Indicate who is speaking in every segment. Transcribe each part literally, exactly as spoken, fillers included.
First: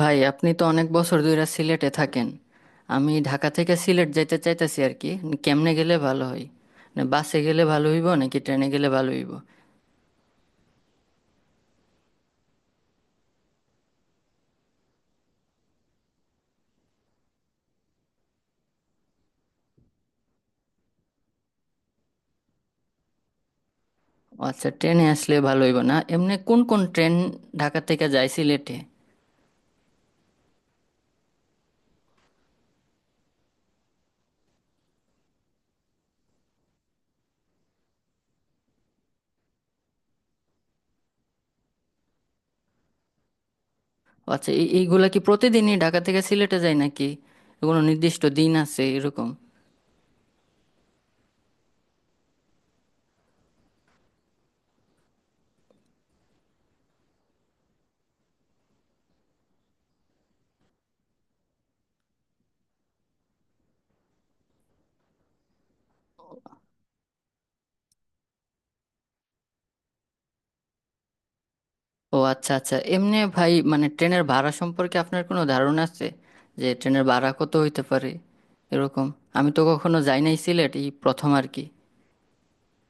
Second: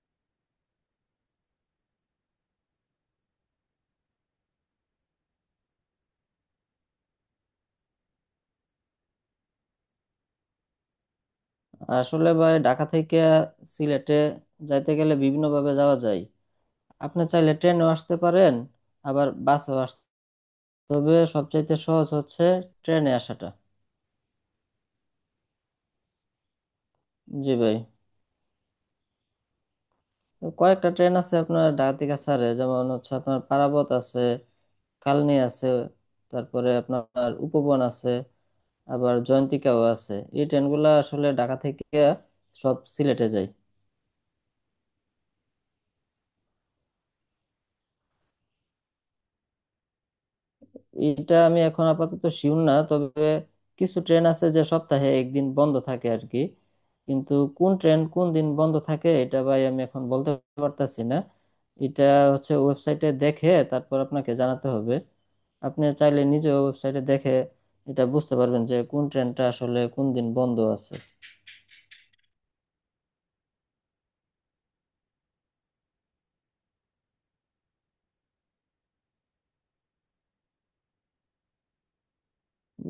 Speaker 1: ভাই, আপনি তো অনেক বছর ধরে সিলেটে থাকেন। আমি ঢাকা থেকে সিলেট যাইতে চাইতেছি আর কি। কেমনে গেলে ভালো হয়? না, বাসে গেলে ভালো হইব নাকি ট্রেনে গেলে ভালো হইব?
Speaker 2: আসলে ভাই ঢাকা থেকে সিলেটে যাইতে গেলে বিভিন্ন ভাবে যাওয়া যায়। আপনি চাইলে ট্রেনেও আসতে পারেন, আবার বাসেও আসতে। তবে সবচাইতে সহজ হচ্ছে ট্রেনে আসাটা।
Speaker 1: ও আচ্ছা, ট্রেনে আসলে ভালো হইব না? এমনি কোন কোন ট্রেন
Speaker 2: জি ভাই,
Speaker 1: ঢাকা থেকে যায় সিলেটে?
Speaker 2: তো কয়েকটা ট্রেন আছে আপনার ঢাকা থেকে ছাড়ে, যেমন হচ্ছে আপনার পারাবত আছে, কালনি আছে, তারপরে আপনার উপবন আছে, আবার জয়ন্তিকাও আছে। এই ট্রেনগুলো আসলে ঢাকা থেকে সব সিলেটে যায়।
Speaker 1: ও আচ্ছা, এই- এইগুলা কি প্রতিদিনই ঢাকা থেকে সিলেটে যায় নাকি কোনো নির্দিষ্ট দিন আছে এরকম?
Speaker 2: এটা আমি এখন আপাতত শিওর না, তবে কিছু ট্রেন আছে যে সপ্তাহে একদিন বন্ধ থাকে আর কি। কিন্তু কোন ট্রেন কোন দিন বন্ধ থাকে এটা ভাই আমি এখন বলতে পারতাছি না। এটা হচ্ছে ওয়েবসাইটে দেখে তারপর আপনাকে জানাতে হবে। আপনি চাইলে নিজে ওয়েবসাইটে দেখে এটা বুঝতে পারবেন যে কোন ট্রেনটা আসলে কোন দিন বন্ধ আছে।
Speaker 1: ও আচ্ছা আচ্ছা, এমনি ভাই, মানে ট্রেনের ভাড়া সম্পর্কে আপনার কোনো ধারণা আছে যে ট্রেনের ভাড়া কত হইতে পারে এরকম? আমি তো কখনো যাই নাই সিলেট, এই প্রথম আর কি।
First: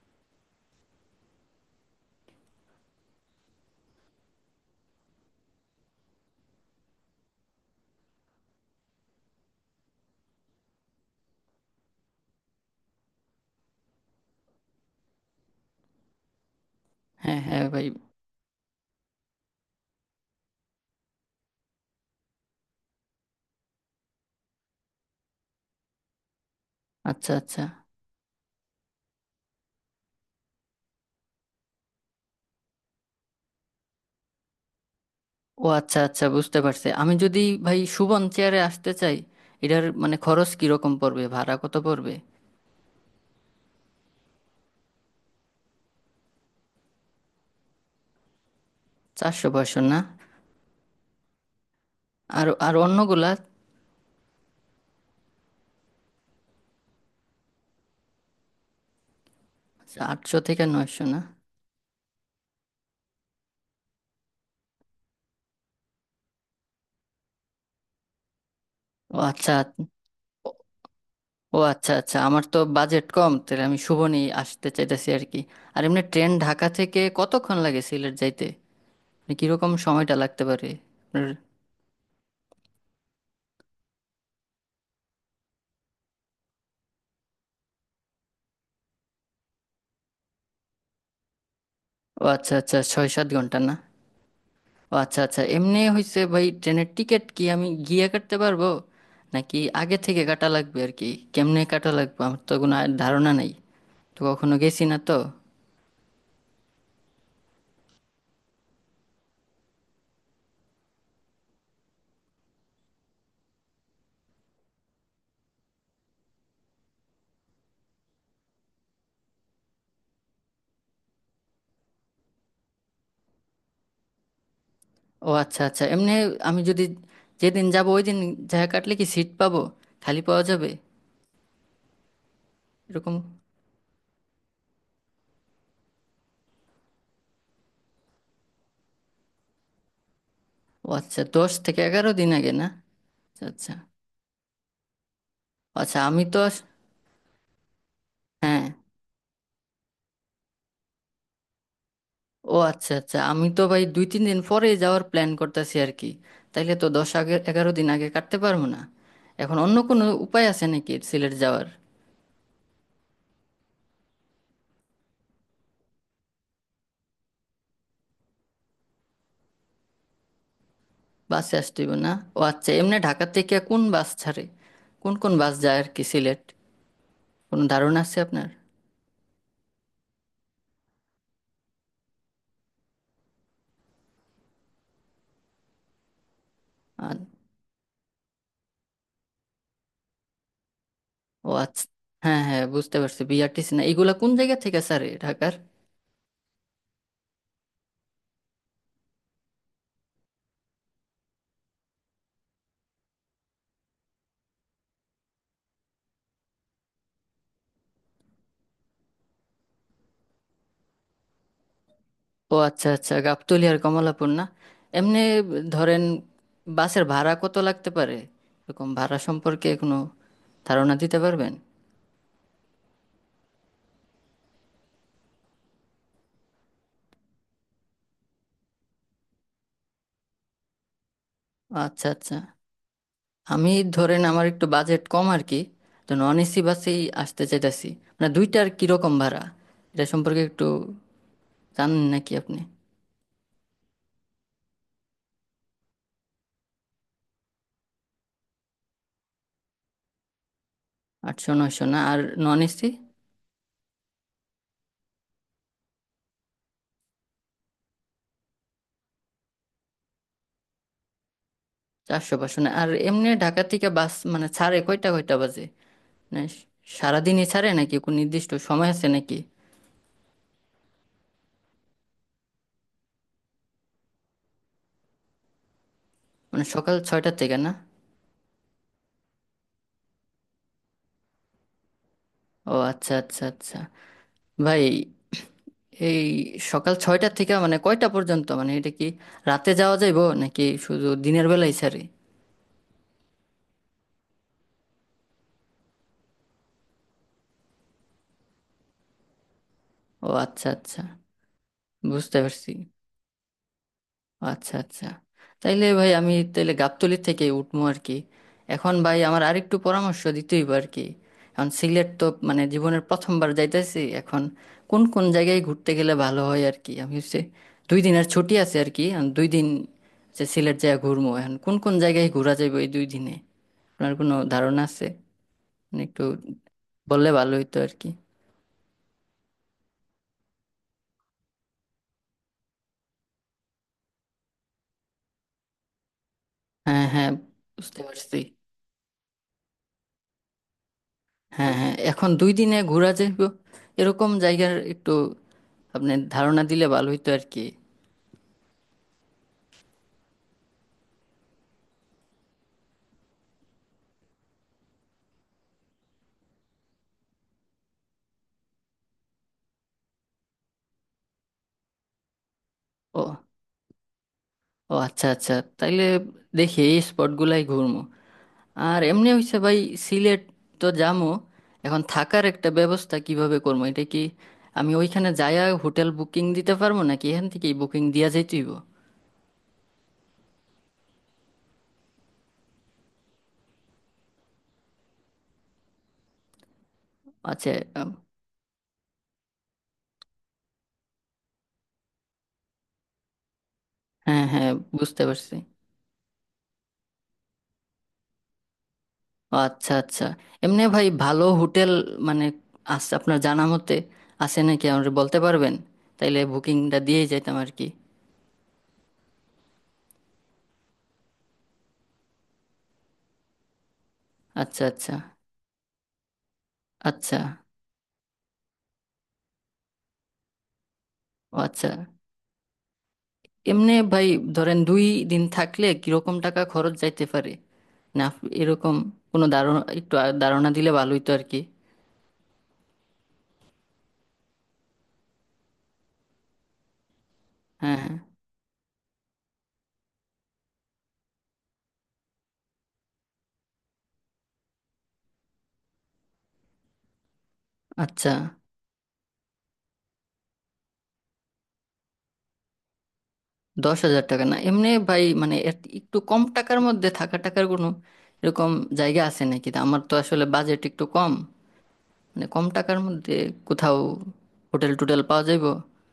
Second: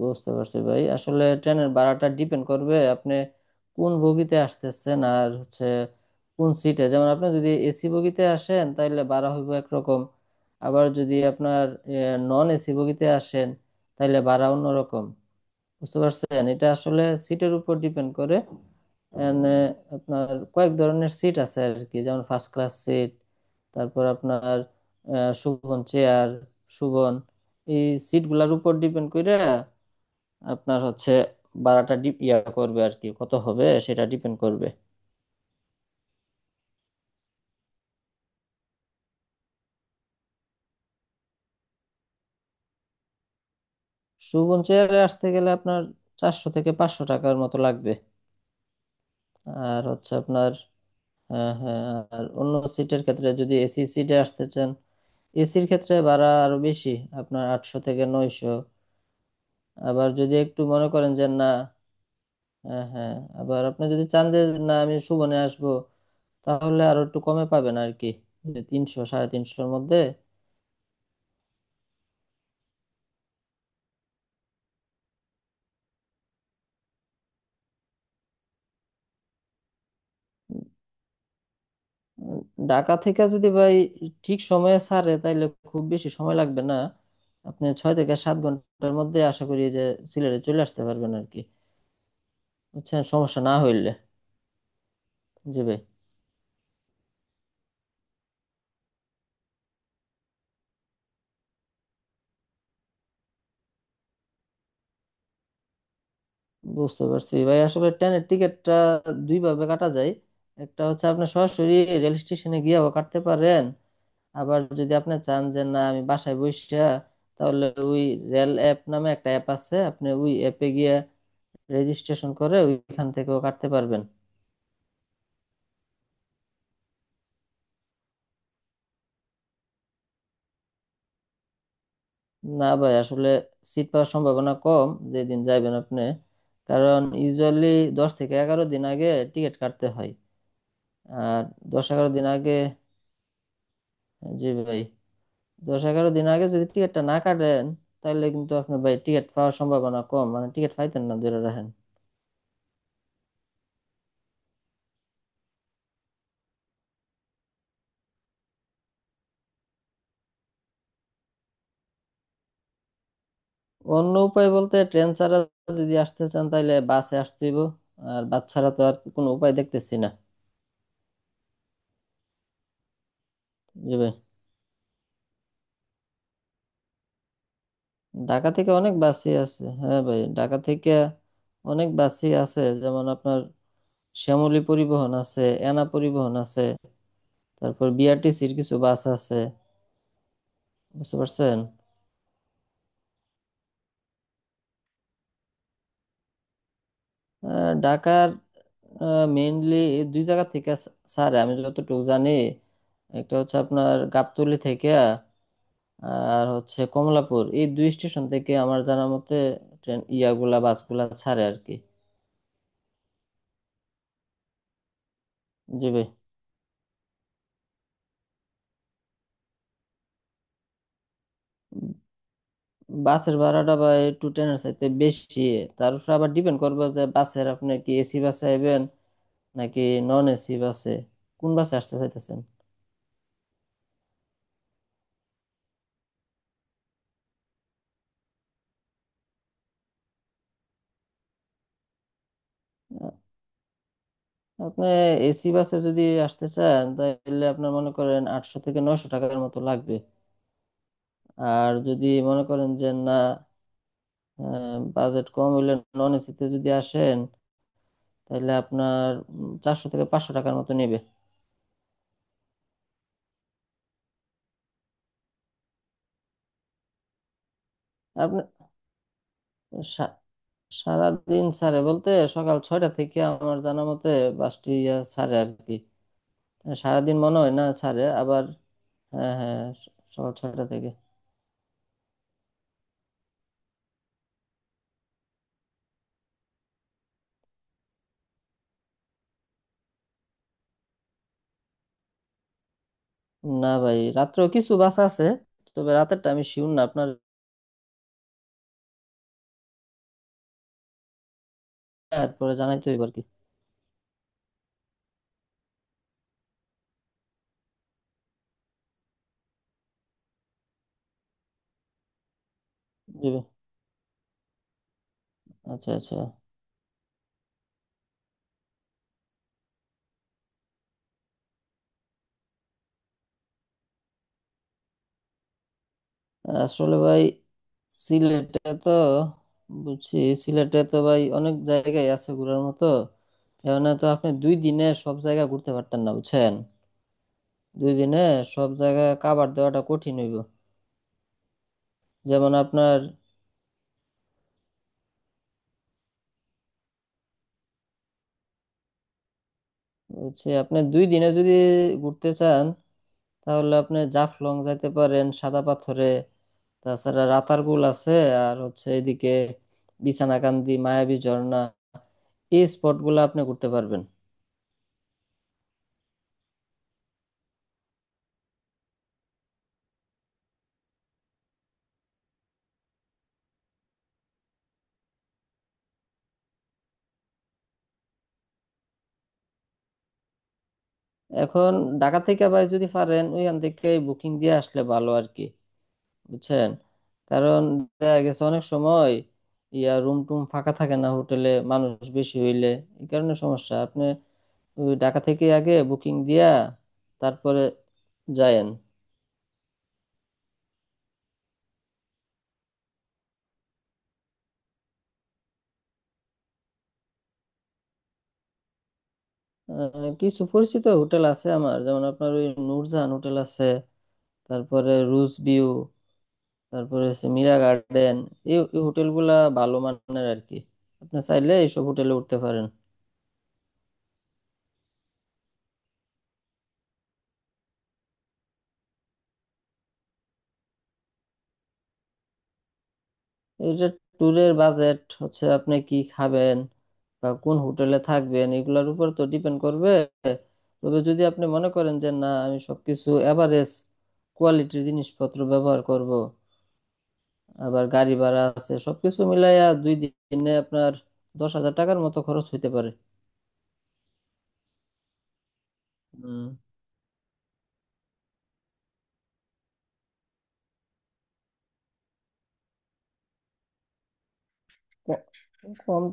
Speaker 2: বুঝতে পারছি ভাই, আসলে ট্রেনের ভাড়াটা ডিপেন্ড করবে আপনি কোন বগিতে আসতেছেন আর হচ্ছে কোন সিটে। যেমন আপনি যদি এসি বগিতে আসেন তাহলে ভাড়া হইব একরকম, আবার যদি আপনার নন এসি বগিতে আসেন তাহলে ভাড়া অন্যরকম। বুঝতে পারছেন, এটা আসলে
Speaker 1: হ্যাঁ
Speaker 2: সিটের
Speaker 1: হ্যাঁ
Speaker 2: উপর
Speaker 1: ভাই।
Speaker 2: ডিপেন্ড করে। And, আহ, আপনার কয়েক ধরনের সিট আছে আর কি, যেমন ফার্স্ট ক্লাস সিট, তারপর আপনার আহ, সুবন চেয়ার, সুবন
Speaker 1: আচ্ছা আচ্ছা।
Speaker 2: এই সিটগুলোর উপর ডিপেন্ড করে আপনার হচ্ছে ভাড়াটা ডি- ইয়া করবে আর কি, কত হবে সেটা ডিপেন্ড করবে।
Speaker 1: ও আচ্ছা আচ্ছা বুঝতে পারছি, আমি যদি ভাই শুভন চেয়ারে আসতে চাই এটার মানে খরচ কিরকম পড়বে, ভাড়া কত পড়বে?
Speaker 2: সুবন চেয়ারে আসতে গেলে আপনার চারশো থেকে পাঁচশো টাকার মতো লাগবে।
Speaker 1: চারশো পাঁচশো
Speaker 2: আর
Speaker 1: না?
Speaker 2: হচ্ছে আপনার, হ্যাঁ হ্যাঁ, আর
Speaker 1: আর
Speaker 2: অন্য
Speaker 1: আর
Speaker 2: সিটের ক্ষেত্রে
Speaker 1: অন্যগুলা?
Speaker 2: যদি এসি সিটে আসতে চান, এসির ক্ষেত্রে ভাড়া আরো বেশি, আপনার আটশো থেকে নয়শো।
Speaker 1: আচ্ছা,
Speaker 2: আবার যদি
Speaker 1: আটশো
Speaker 2: একটু
Speaker 1: থেকে
Speaker 2: মনে
Speaker 1: নয়শো
Speaker 2: করেন
Speaker 1: না?
Speaker 2: যে না, হ্যাঁ হ্যাঁ, আবার আপনি যদি চান যে না আমি সুবনে আসবো, তাহলে আরো একটু কমে পাবেন আর কি, যে তিনশো
Speaker 1: ও
Speaker 2: সাড়ে
Speaker 1: আচ্ছা।
Speaker 2: তিনশোর মধ্যে।
Speaker 1: ও আচ্ছা আচ্ছা, আমার তো বাজেট কম, তাহলে আমি শুভনই আসতে চাইতেছি আর কি। আর এমনি ট্রেন ঢাকা থেকে কতক্ষণ লাগে সিলেট যাইতে, মানে কিরকম সময়টা লাগতে পারে? আপনার-
Speaker 2: উম, ঢাকা থেকে যদি ভাই ঠিক সময়ে ছাড়ে তাইলে খুব বেশি সময় লাগবে না, আপনি ছয় থেকে সাত ঘন্টার মধ্যে আশা করি যে সিলেটে চলে আসতে পারবেন আর কি।
Speaker 1: ও আচ্ছা আচ্ছা,
Speaker 2: বুঝছেন,
Speaker 1: ছয় সাত
Speaker 2: সমস্যা না
Speaker 1: ঘন্টা না?
Speaker 2: হইলে।
Speaker 1: ও আচ্ছা আচ্ছা,
Speaker 2: জি ভাই,
Speaker 1: এমনি হয়েছে ভাই, ট্রেনের টিকিট কি আমি গিয়ে কাটতে পারবো নাকি আগে থেকে কাটা লাগবে আর কি? কেমনে কাটা লাগবে? আমার তো কোনো আ- ধারণা নাই, তো কখনো গেছি না তো।
Speaker 2: বুঝতে পারছি ভাই, আসলে ট্রেনের টিকিটটা দুই ভাবে কাটা যায়। একটা হচ্ছে আপনি সরাসরি রেল স্টেশনে গিয়েও কাটতে পারেন, আবার যদি আপনি চান যে না আমি বাসায় বসে, তাহলে ওই রেল অ্যাপ নামে একটা অ্যাপ আছে, আপনি ওই অ্যাপে গিয়ে রেজিস্ট্রেশন করে ওইখান থেকেও কাটতে পারবেন।
Speaker 1: ও আচ্ছা আচ্ছা, এমনি আমি যদি যেদিন যাব ওই দিন যা কাটলে কি সিট পাবো, খালি পাওয়া যাবে
Speaker 2: না ভাই,
Speaker 1: এরকম?
Speaker 2: আসলে সিট পাওয়ার সম্ভাবনা কম যেদিন যাইবেন আপনি, কারণ ইউজুয়ালি দশ থেকে এগারো দিন আগে টিকিট কাটতে হয়।
Speaker 1: ও আচ্ছা,
Speaker 2: আর
Speaker 1: দশ থেকে
Speaker 2: দশ এগারো
Speaker 1: এগারো
Speaker 2: দিন
Speaker 1: দিন আগে
Speaker 2: আগে,
Speaker 1: না? আচ্ছা আচ্ছা
Speaker 2: জি ভাই, দশ
Speaker 1: আচ্ছা,
Speaker 2: এগারো
Speaker 1: আমি
Speaker 2: দিন
Speaker 1: তো
Speaker 2: আগে
Speaker 1: আস-
Speaker 2: যদি টিকিটটা না কাটেন তাহলে কিন্তু
Speaker 1: হ্যাঁ।
Speaker 2: আপনি ভাই টিকিট পাওয়ার সম্ভাবনা কম, মানে টিকিট পাইতেন না ধরে রাখেন।
Speaker 1: ও আচ্ছা আচ্ছা, আমি তো ভাই দুই তিন দিন পরে যাওয়ার প্ল্যান করতেছি আর কি। তাইলে তো দশ আগে এগারো দিন আগে কাটতে পারবো না। এখন অন্য কোনো উপায় আছে নাকি সিলেট যাওয়ার?
Speaker 2: অন্য উপায় বলতে ট্রেন ছাড়া, যদি আসতে চান তাহলে বাসে আসতে হইব, আর বাস ছাড়া তো আর কোনো উপায় দেখতেছি না।
Speaker 1: বাসে আসতে হবে না? ও আচ্ছা, এমনি ঢাকা থেকে কোন
Speaker 2: জি
Speaker 1: বাস
Speaker 2: ভাই,
Speaker 1: ছাড়ে? কোন কোন বাস যায় আর কি সিলেট? কোনো ধারণা আছে আপনার?
Speaker 2: ঢাকা থেকে অনেক বাসই আছে। হ্যাঁ ভাই, ঢাকা থেকে অনেক বাসই আছে যেমন আপনার শ্যামলী পরিবহন আছে, এনা পরিবহন আছে,
Speaker 1: আর।
Speaker 2: তারপর বিআরটিসির কিছু বাস আছে, বুঝতে
Speaker 1: ও
Speaker 2: পারছেন।
Speaker 1: আচ্ছা, হ্যাঁ হ্যাঁ বুঝতে পারছি। বিআরটিসি না, এগুলা কোন জায়গা থেকে ছাড়ে ঢাকার?
Speaker 2: আহ, ঢাকার মেইনলি দুই জায়গা থেকে, স্যার আমি যতটুকু জানি, একটা হচ্ছে আপনার গাবতলী থেকে, আর হচ্ছে কমলাপুর, এই দুই স্টেশন থেকে আমার জানা মতে ট্রেন ইয়াগুলা বাসগুলা ছাড়ে আর কি।
Speaker 1: ও আচ্ছা আচ্ছা, গাবতলী আর কমলাপুর না? এমনি
Speaker 2: জি
Speaker 1: ধরেন
Speaker 2: ভাই,
Speaker 1: বাসের ভাড়া কত লাগতে পারে এরকম? ভাড়া সম্পর্কে কোনো ধারণা দিতে পারবেন?
Speaker 2: বাসের ভাড়াটা বা একটু ট্রেনের চাইতে বেশি, তার উপর আবার ডিপেন্ড করবে যে বাসের আপনি কি এসি বাসে আইবেন নাকি নন এসি বাসে, কোন বাসে আসতে
Speaker 1: আচ্ছা আচ্ছা,
Speaker 2: চাইতেছেন।
Speaker 1: আমি ধরেন আমার একটু বাজেট কম আর কি, তো নন এসি বাসেই আসতে চাইতেছি। মানে দুইটার কিরকম ভাড়া, এটা সম্পর্কে একটু জানেন নাকি আপনি?
Speaker 2: আপনি এসি বাসে যদি আসতে চান তাহলে আপনার মনে করেন আটশো থেকে নয়শো টাকার মতো লাগবে।
Speaker 1: আটশো
Speaker 2: আর
Speaker 1: নয়শো না?
Speaker 2: যদি
Speaker 1: আর
Speaker 2: মনে
Speaker 1: নন
Speaker 2: করেন
Speaker 1: এসি?
Speaker 2: যে না, বাজেট কম হইলে, নন এসিতে যদি আসেন তাহলে আপনার চারশো থেকে পাঁচশো টাকার মতো নেবে।
Speaker 1: চারশো পাঁচশো না? আর এমনি ঢাকা থেকে বাস মানে ছাড়ে কয়টা, কয়টা বাজে, মানে সারাদিনই ছাড়ে নাকি কোনো
Speaker 2: আপনি,
Speaker 1: নির্দিষ্ট সময় আছে নাকি?
Speaker 2: সা- সারাদিন ছাড়ে বলতে সকাল ছয়টা থেকে, আমার জানা মতে বাসটি আহ, ছাড়ে আর কি।
Speaker 1: মানে সকাল
Speaker 2: সারাদিন
Speaker 1: ছয়টার
Speaker 2: মনে হয়
Speaker 1: থেকে
Speaker 2: না
Speaker 1: না?
Speaker 2: ছাড়ে আবার। হ্যাঁ হ্যাঁ, স- সকাল ছয়টা থেকে।
Speaker 1: ও আচ্ছা আচ্ছা আচ্ছা ভাই, এই সকাল ছয়টার থেকে মানে কয়টা পর্যন্ত, মানে এটা কি রাতে যাওয়া যাইবো নাকি শুধু দিনের বেলায় ছাড়ে?
Speaker 2: না ভাই, রাত্রেও কিছু বাস আছে, তবে রাতেরটা আমি শিওর না আপনার।
Speaker 1: ও আচ্ছা আচ্ছা বুঝতে
Speaker 2: তারপরে
Speaker 1: পারছি।
Speaker 2: জানাই তো এবার কি
Speaker 1: আচ্ছা আচ্ছা, তাইলে ভাই আমি তাইলে গাবতলী থেকে উঠবো আর কি। এখন ভাই আমার আরেকটু পরামর্শ দিতেই আর কি। এখন সিলেট তো মানে জীবনের
Speaker 2: দিবে।
Speaker 1: প্রথমবার যাইতেছি, এখন কোন কোন জায়গায় ঘুরতে
Speaker 2: আচ্ছা
Speaker 1: গেলে
Speaker 2: আচ্ছা।
Speaker 1: ভালো হয় আর কি? আমি হচ্ছে দুই দিনের ছুটি আছে আর কি, এখন দুই দিন যে সিলেট জায়গা ঘুরবো, এখন কোন কোন জায়গায় ঘোরা যাবে এই দুই দিনে? আপনার কোনো ধারণা আছে, মানে একটু
Speaker 2: আসলে ভাই
Speaker 1: বললে ভালো হতো আর কি।
Speaker 2: সিলেটে তো, বুঝছি, সিলেটে তো ভাই অনেক জায়গায় আছে ঘোরার মতো, এখানে তো আপনি দুই দিনে সব জায়গা ঘুরতে পারতেন না, বুঝছেন।
Speaker 1: হ্যাঁ হ্যাঁ
Speaker 2: দুই
Speaker 1: বুঝতে
Speaker 2: দিনে
Speaker 1: পারছি।
Speaker 2: সব জায়গা কাভার দেওয়াটা কঠিন হইব।
Speaker 1: হ্যাঁ হ্যাঁ, এখন দুই
Speaker 2: যেমন
Speaker 1: দিনে
Speaker 2: আপনার
Speaker 1: ঘোরা যাইব এরকম জায়গার একটু আপনি ধারণা দিলে ভালো হইতো আর কি।
Speaker 2: হচ্ছে, আপনি দুই দিনে যদি ঘুরতে চান তাহলে আপনি জাফলং যাইতে পারেন, সাদা পাথরে, তাছাড়া রাতারগুল আছে, আর হচ্ছে এদিকে বিছানাকান্দি, মায়াবী ঝর্ণা, এই স্পটগুলো
Speaker 1: ও,
Speaker 2: আপনি ঘুরতে পারবেন।
Speaker 1: ও আচ্ছা আচ্ছা, তাইলে দেখি এই স্পটগুলাই ঘুরমু। আর এমনি হইছে ভাই, সিলেট তো যামু, এখন থাকার একটা ব্যবস্থা কিভাবে করবো এটা? কি আমি ওইখানে যায়া হোটেল বুকিং দিতে পারবো নাকি এখান থেকেই বুকিং দিয়া যাইতেইব?
Speaker 2: এখন ঢাকা থেকে ভাই যদি পারেন ওইখান থেকে বুকিং দিয়ে আসলে ভালো আর কি, বুঝছেন। কারণ
Speaker 1: আচ্ছা। আম,
Speaker 2: দেখা গেছে অনেক সময় ইয়া রুম টুম ফাঁকা থাকে না হোটেলে মানুষ বেশি হইলে, এই কারণে সমস্যা। আপনি
Speaker 1: হ্যাঁ হ্যাঁ
Speaker 2: ওই ঢাকা
Speaker 1: বুঝতে
Speaker 2: থেকে
Speaker 1: পারছি।
Speaker 2: আগে বুকিং দিয়া তারপরে যায়েন।
Speaker 1: আচ্ছা আচ্ছা, এমনি ভাই ভালো হোটেল মানে আছে আপনার জানা মতে, আছে নাকি আমাকে বলতে পারবেন? তাইলে বুকিংটা দিয়ে যাইতাম আর কি।
Speaker 2: আহ, কিছু পরিচিত হোটেল আছে আমার, যেমন আপনার ওই নূরজাহান হোটেল আছে,
Speaker 1: আচ্ছা
Speaker 2: তারপরে
Speaker 1: আচ্ছা
Speaker 2: রুজ ভিউ, তারপরে হচ্ছে
Speaker 1: আচ্ছা।
Speaker 2: মীরা গার্ডেন। এই এই হোটেলগুলা ভালো মানের আর কি, আপনি চাইলে
Speaker 1: ও
Speaker 2: এইসব
Speaker 1: আচ্ছা,
Speaker 2: হোটেলে উঠতে পারেন।
Speaker 1: এমনি ভাই ধরেন দুই দিন থাকলে কিরকম টাকা খরচ যাইতে পারে? না, আপ- এরকম কোনো ধারণা একটু আ- ধারণা দিলে ভালোই তো আর কি।
Speaker 2: এটা ট্যুরের বাজেট হচ্ছে আপনি কি খাবেন বা কোন
Speaker 1: হ্যাঁ
Speaker 2: হোটেলে
Speaker 1: হ্যাঁ।
Speaker 2: থাকবেন এগুলার উপর তো ডিপেন্ড করবে। তবে যদি আপনি মনে করেন যে না আমি সবকিছু এভারেজ কোয়ালিটির জিনিসপত্র ব্যবহার করব, আবার গাড়ি
Speaker 1: আচ্ছা।
Speaker 2: ভাড়া আছে সবকিছু মিলাইয়া দুই দিনে আপনার দশ হাজার টাকার মতো খরচ হইতে পারে।
Speaker 1: দশ হাজার টাকা না? এমনি ভাই মানে এর একটু কম
Speaker 2: উম,
Speaker 1: টাকার মধ্যে থাকা, টাকার কোনো এরকম জায়গা আছে নাকি? তা আমার তো আসলে বাজেট একটু কম, মানে কম টাকার মধ্যে কোথাও হোটেল টোটেল
Speaker 2: ক-
Speaker 1: পাওয়া যাইবো?
Speaker 2: কম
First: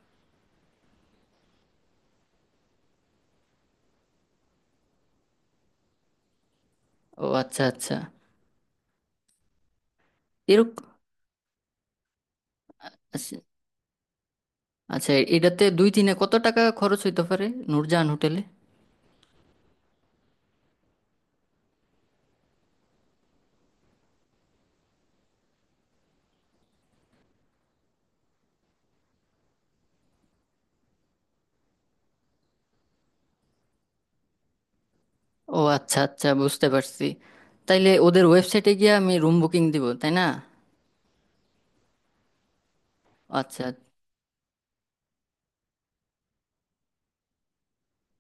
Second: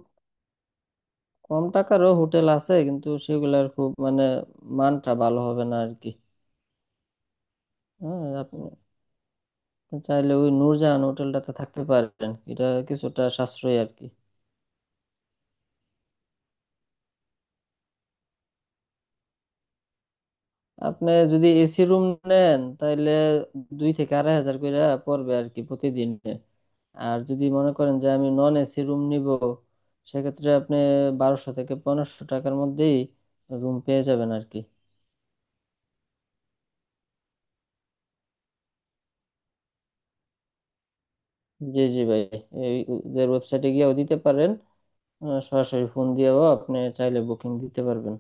Speaker 2: কম টাকারও হোটেল আছে কিন্তু সেগুলার খুব মানে মানটা ভালো হবে না আর কি।
Speaker 1: ও আচ্ছা আচ্ছা।
Speaker 2: হ্যাঁ আপনি, আপনি চাইলে ওই
Speaker 1: এরকম।
Speaker 2: নূরজাহান হোটেলটাতে থাকতে পারেন, এটা কিছুটা
Speaker 1: আচ্ছা।
Speaker 2: সাশ্রয়ী আর কি।
Speaker 1: আচ্ছা, এটাতে দুই দিনে কত টাকা খরচ হইতে পারে নূরজাহান হোটেলে?
Speaker 2: আপনি যদি এসি রুম নেন তাহলে দুই থেকে আড়াই হাজার করে পড়বে আর কি প্রতিদিনে। আর যদি মনে করেন যে আমি নন এসি রুম নিব, সেক্ষেত্রে আপনি বারোশো থেকে পনেরোশো টাকার মধ্যেই রুম পেয়ে যাবেন আর কি।
Speaker 1: ও আচ্ছা আচ্ছা বুঝতে পারছি। তাইলে ওদের ওয়েবসাইটে গিয়ে আমি রুম বুকিং দিব, তাই না?
Speaker 2: জি জি ভাই, এই ওদের
Speaker 1: আচ্ছা।
Speaker 2: ওয়েবসাইটে গিয়েও দিতে পারেন, আহ, সরাসরি ফোন দিয়েও আপনি চাইলে বুকিং দিতে পারবেন।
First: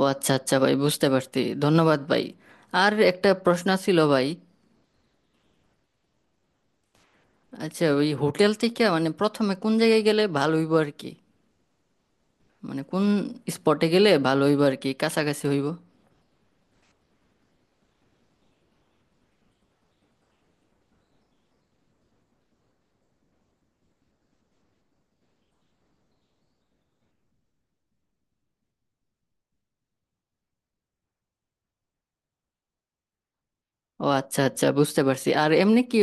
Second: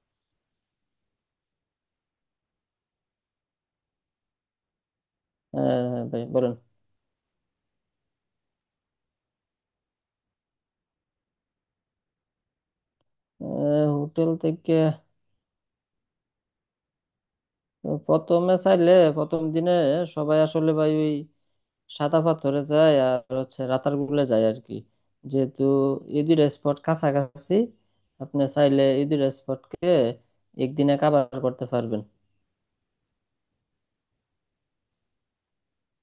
Speaker 1: ও আচ্ছা আচ্ছা ভাই বুঝতে পারছি, ধন্যবাদ ভাই। আর একটা প্রশ্ন ছিল ভাই।
Speaker 2: আহ, ভাই বলেন।
Speaker 1: আচ্ছা, ওই হোটেল থেকে মানে প্রথমে কোন জায়গায় গেলে ভালো হইব আর কি? মানে কোন স্পটে
Speaker 2: আহ,
Speaker 1: গেলে
Speaker 2: হোটেল
Speaker 1: ভালো হইব
Speaker 2: থেকে,
Speaker 1: আর কি, কাছাকাছি হইব?
Speaker 2: প্রথমে চাইলে প্রথম দিনে সবাই আসলে ভাই ওই সাদা পাথরে যায় আর হচ্ছে রাতারগুলে যায় আর কি, যেহেতু এই দুইটা স্পট কাছাকাছি, আপনি চাইলে এই দুইটা স্পটকে একদিনে কাভার করতে পারবেন।
Speaker 1: ও আচ্ছা আচ্ছা বুঝতে পারছি। আর এমনি কি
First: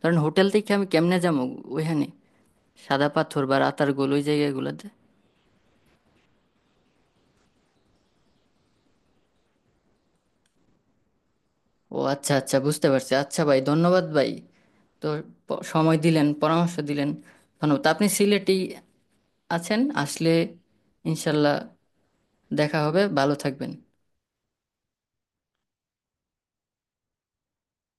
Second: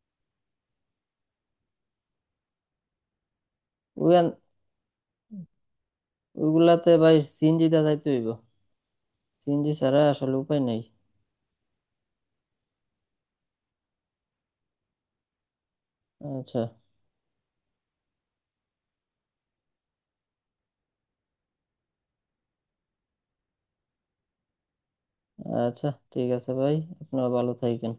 Speaker 1: ধরেন হোটেল থেকে আমি কেমনে যাবো ওইখানে, সাদা পাথর বা রাতারগুল
Speaker 2: ওই
Speaker 1: ওই
Speaker 2: আন-
Speaker 1: জায়গাগুলোতে?
Speaker 2: ওইগুলাতে ভাই সিএনজি দিয়ে যাইতে হইব, সিএনজি ছাড়া আসলে উপায় নেই।
Speaker 1: ও আচ্ছা আচ্ছা বুঝতে পারছি, আচ্ছা ভাই ধন্যবাদ ভাই। তো প- সময় দিলেন,
Speaker 2: আচ্ছা
Speaker 1: পরামর্শ দিলেন, ধন্যবাদ। আপনি সিলেটেই আছেন আসলে, ইনশাল্লাহ দেখা হবে। ভালো থাকবেন।
Speaker 2: আচ্ছা, ঠিক আছে ভাই, আপনিও ভালো থাকেন।